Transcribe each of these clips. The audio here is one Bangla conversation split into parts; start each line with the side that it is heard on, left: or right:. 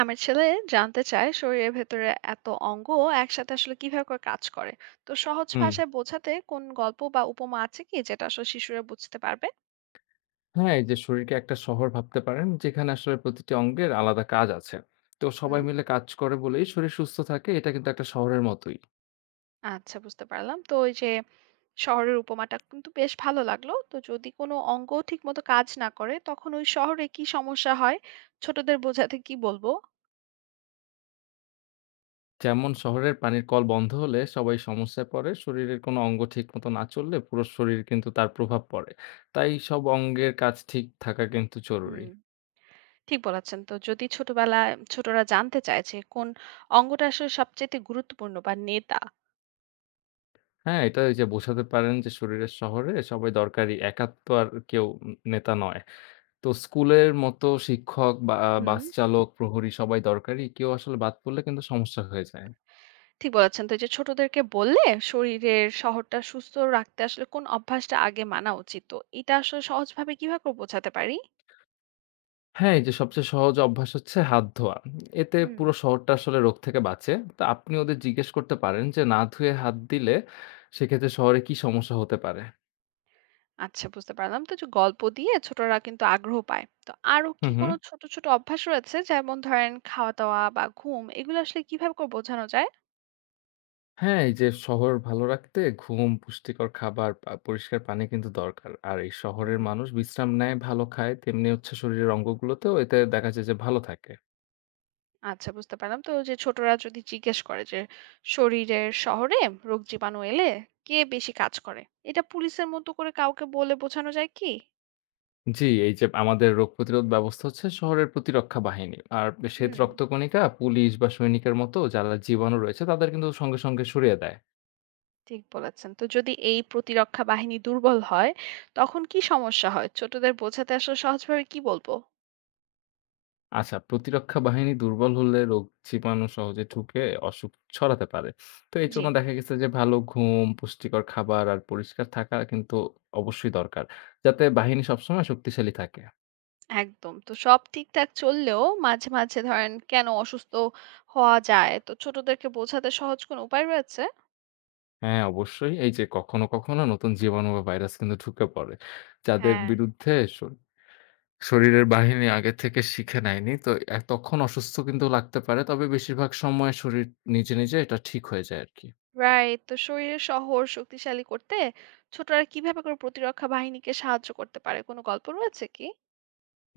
right: আমার ছেলে জানতে চায়, শরীরের ভেতরে এত অঙ্গ একসাথে আসলে কিভাবে করে কাজ করে। তো সহজ
left: হুম।
right: ভাষায় বোঝাতে কোন গল্প বা উপমা আছে কি, যেটা আসলে শিশুরা বুঝতে পারবে?
left: হ্যাঁ, এই যে শরীরকে একটা শহর ভাবতে পারেন যেখানে আসলে প্রতিটি অঙ্গের আলাদা কাজ আছে। তো সবাই
right: হুম,
left: মিলে কাজ করে বলেই শরীর সুস্থ থাকে। এটা কিন্তু একটা শহরের মতোই।
right: আচ্ছা বুঝতে পারলাম। তো ওই যে শহরের উপমাটা কিন্তু বেশ ভালো লাগলো। তো যদি কোনো অঙ্গ ঠিক মতো কাজ না করে, তখন ওই শহরে কি সমস্যা হয়? ছোটদের বোঝাতে কি বলবো?
left: যেমন শহরের পানির কল বন্ধ হলে সবাই সমস্যায় পড়ে। শরীরের কোনো অঙ্গ ঠিকমতো না চললে পুরো শরীর কিন্তু তার প্রভাব পড়ে। তাই সব অঙ্গের কাজ ঠিক থাকা কিন্তু
right: হুম,
left: জরুরি।
right: ঠিক বলেছেন। তো যদি ছোটবেলায় ছোটরা জানতে চায় যে কোন অঙ্গটা আসলে সবচেয়ে গুরুত্বপূর্ণ বা নেতা?
left: হ্যাঁ, এটা এই যে বোঝাতে পারেন যে শরীরের শহরে সবাই দরকারি একাত্ম আর কেউ নেতা নয়। তো স্কুলের মতো শিক্ষক বা
right: হুম,
left: বাস চালক, প্রহরী সবাই দরকারি। কেউ আসলে বাদ পড়লে কিন্তু সমস্যা হয়ে যায়।
right: ঠিক বলেছেন। তো এই যে ছোটদেরকে বললে শরীরের শহরটা সুস্থ রাখতে আসলে কোন অভ্যাসটা আগে মানা উচিত? তো এটা আসলে সহজভাবে কিভাবে করে বোঝাতে পারি?
left: হ্যাঁ, এই যে সবচেয়ে সহজ অভ্যাস হচ্ছে হাত ধোয়া। এতে
right: হুম।
left: পুরো শহরটা আসলে রোগ থেকে বাঁচে। তো আপনি ওদের জিজ্ঞেস করতে পারেন যে না ধুয়ে হাত দিলে সেক্ষেত্রে শহরে কি সমস্যা হতে পারে?
right: আচ্ছা বুঝতে পারলাম। তো যে গল্প দিয়ে ছোটরা কিন্তু আগ্রহ পায়। তো আরো
left: হুম,
right: কি কোন
left: হুম।
right: ছোট, ছোট অভ্যাস রয়েছে? যেমন ধরেন খাওয়া-দাওয়া বা ঘুম, এগুলো আসলে কিভাবে করে বোঝানো যায়?
left: হ্যাঁ, এই যে শহর ভালো রাখতে ঘুম, পুষ্টিকর খাবার, পরিষ্কার পানি কিন্তু দরকার। আর এই শহরের
right: হুম।
left: মানুষ বিশ্রাম নেয়, ভালো খায়, তেমনি হচ্ছে শরীরের অঙ্গগুলোতেও এতে দেখা যায় যে ভালো থাকে।
right: আচ্ছা বুঝতে পারলাম। তো যে ছোটরা যদি জিজ্ঞেস করে যে শরীরের শহরে রোগ জীবাণু এলে কে বেশি কাজ করে? এটা পুলিশের মতো করে কাউকে বলে বোঝানো যায় কি?
left: জি, এই যে আমাদের রোগ প্রতিরোধ ব্যবস্থা হচ্ছে শহরের প্রতিরক্ষা বাহিনী। আর শ্বেত
right: হুম।
left: রক্তকণিকা, পুলিশ বা সৈনিকের মতো যারা জীবাণু রয়েছে তাদের কিন্তু সঙ্গে, সঙ্গে সরিয়ে দেয়।
right: ঠিক বলেছেন। তো যদি এই প্রতিরক্ষা বাহিনী দুর্বল হয়, তখন কি সমস্যা হয়? ছোটদের বোঝাতে আসলে সহজভাবে কি বলব?
left: আচ্ছা, প্রতিরক্ষা বাহিনী দুর্বল হলে রোগ জীবাণু সহজে ঢুকে অসুখ ছড়াতে পারে। তো এই
right: জি,
left: জন্য দেখা গেছে যে ভালো ঘুম, পুষ্টিকর খাবার আর পরিষ্কার থাকা কিন্তু অবশ্যই দরকার। যাতে বাহিনী সবসময় শক্তিশালী থাকে।
right: একদম। তো সব ঠিকঠাক চললেও মাঝে, মাঝে ধরেন কেন অসুস্থ হওয়া যায়? তো ছোটদেরকে বোঝাতে সহজ কোনো উপায় রয়েছে?
left: হ্যাঁ, অবশ্যই এই যে কখনো, কখনো নতুন জীবাণু বা ভাইরাস কিন্তু ঢুকে পড়ে। যাদের
right: হ্যাঁ,
left: বিরুদ্ধে স শরীরের বাহিনী আগে থেকে শিখে নেয়নি। তো তখন অসুস্থ কিন্তু লাগতে পারে। তবে বেশিরভাগ সময় শরীর নিজে, নিজে এটা ঠিক হয়ে যায় আরকি।
right: রাইট। তো শরীরের শহর শক্তিশালী করতে ছোটরা কিভাবে করে প্রতিরক্ষা বাহিনীকে সাহায্য করতে পারে? কোনো গল্প রয়েছে কি?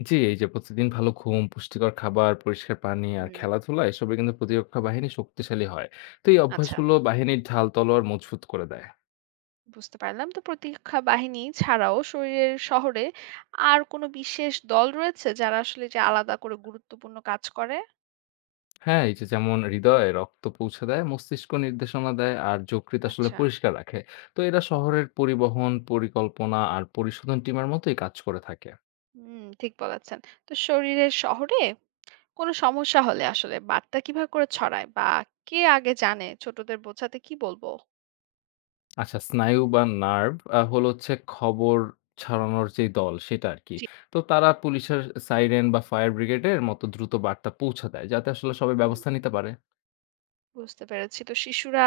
left: জি, এই যে প্রতিদিন ভালো ঘুম, পুষ্টিকর খাবার, পরিষ্কার পানি আর
right: হুম,
left: খেলাধুলা এসবে কিন্তু প্রতিরক্ষা বাহিনী শক্তিশালী হয়। তো এই
right: আচ্ছা।
left: অভ্যাসগুলো বাহিনীর ঢাল তলোয়ার মজবুত করে দেয়।
right: বুঝতে পারলাম। তো প্রতিরক্ষা বাহিনী ছাড়াও শরীরের শহরে আর কোনো বিশেষ দল রয়েছে, যারা আসলে যে আলাদা করে গুরুত্বপূর্ণ কাজ করে?
left: হ্যাঁ, এই যে যেমন হৃদয়ে রক্ত পৌঁছে দেয়, মস্তিষ্ক নির্দেশনা দেয় আর যকৃৎ আসলে
right: আচ্ছা।
left: পরিষ্কার রাখে। তো এরা শহরের পরিবহন, পরিকল্পনা আর পরিশোধন টিমের মতোই কাজ করে থাকে।
right: হুম, ঠিক বলেছেন। তো শরীরের শহরে কোনো সমস্যা হলে আসলে বার্তা কিভাবে করে ছড়ায়, বা কে আগে জানে? ছোটদের বোঝাতে কি বলবো?
left: আচ্ছা, স্নায়ু বা নার্ভ হচ্ছে খবর ছড়ানোর যে দল সেটা আরকি।
right: জি,
left: তো তারা পুলিশের সাইরেন বা ফায়ার ব্রিগেডের মতো দ্রুত বার্তা পৌঁছে দেয় যাতে আসলে সবাই
right: হুম,
left: ব্যবস্থা নিতে পারে।
right: বুঝতে পেরেছি। তো শিশুরা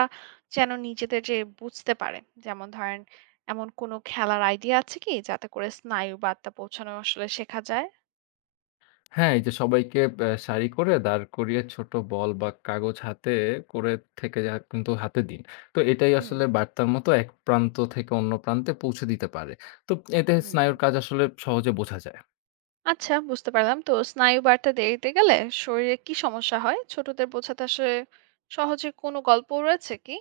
right: যেন নিজেদের যে বুঝতে পারে, যেমন ধরেন, এমন কোনো খেলার আইডিয়া আছে কি, যাতে করে স্নায়ু বার্তা পৌঁছানো আসলে শেখা যায়?
left: হ্যাঁ, এই যে সবাইকে সারি করে দাঁড় করিয়ে ছোট বল বা কাগজ হাতে করে থেকে যা কিন্তু হাতে দিন। তো এটাই
right: হুম,
left: আসলে বার্তার মতো এক প্রান্ত থেকে অন্য প্রান্তে পৌঁছে দিতে পারে। তো এতে
right: হুম।
left: স্নায়ুর কাজ আসলে সহজে বোঝা যায়।
right: আচ্ছা বুঝতে পারলাম। তো স্নায়ু বার্তা দেরিতে গেলে শরীরে কি সমস্যা হয়? ছোটদের বোঝাতে আসলে সহজে কোনো গল্প রয়েছে কি?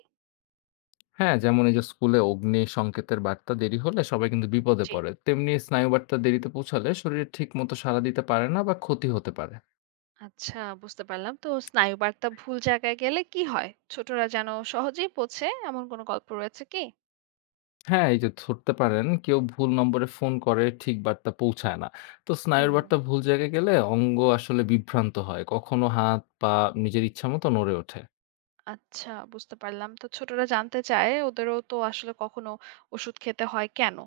left: হ্যাঁ, যেমন এই যে স্কুলে অগ্নি সংকেতের বার্তা দেরি হলে সবাই কিন্তু বিপদে
right: জি,
left: পড়ে। তেমনি স্নায়ু বার্তা দেরিতে পৌঁছালে শরীরে ঠিক মতো সাড়া দিতে পারে না বা ক্ষতি হতে পারে।
right: আচ্ছা বুঝতে পারলাম। তো স্নায়ু বার্তা ভুল জায়গায় গেলে কি হয়? ছোটরা যেন সহজেই বোঝে, এমন কোনো গল্প রয়েছে কি?
left: হ্যাঁ, এই যে ধরতে পারেন কেউ ভুল নম্বরে ফোন করে ঠিক বার্তা পৌঁছায় না। তো স্নায়ুর
right: হুম,
left: বার্তা ভুল জায়গায় গেলে অঙ্গ আসলে বিভ্রান্ত হয়। কখনো হাত, পা নিজের ইচ্ছা মতো নড়ে ওঠে।
right: আচ্ছা বুঝতে পারলাম। তো ছোটরা জানতে চায়, ওদেরও তো আসলে কখনো ওষুধ খেতে হয় কেন?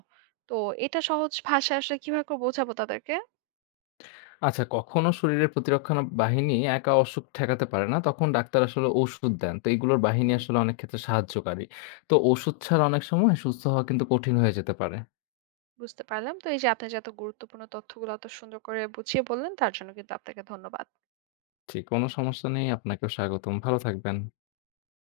right: তো এটা সহজ ভাষায় আসলে কিভাবে করে বোঝাবো তাদেরকে?
left: আচ্ছা কখনো শরীরের প্রতিরক্ষা বাহিনী একা অসুখ ঠেকাতে পারে না। তখন ডাক্তার আসলে ঔষুধ দেন। তো এগুলোর বাহিনী
right: হুম,
left: আসলে অনেক ক্ষেত্রে সাহায্যকারী। তো ওষুধ ছাড়া অনেক সময় সুস্থ হওয়া কিন্তু কঠিন হয়ে যেতে পারে।
right: বুঝতে পারলাম। তো এই যে আপনি যে এত গুরুত্বপূর্ণ তথ্যগুলো এত সুন্দর করে বুঝিয়ে বললেন, তার জন্য কিন্তু আপনাকে ধন্যবাদ।
left: জি, কোনো সমস্যা নেই। আপনাকেও স্বাগতম। ভালো থাকবেন।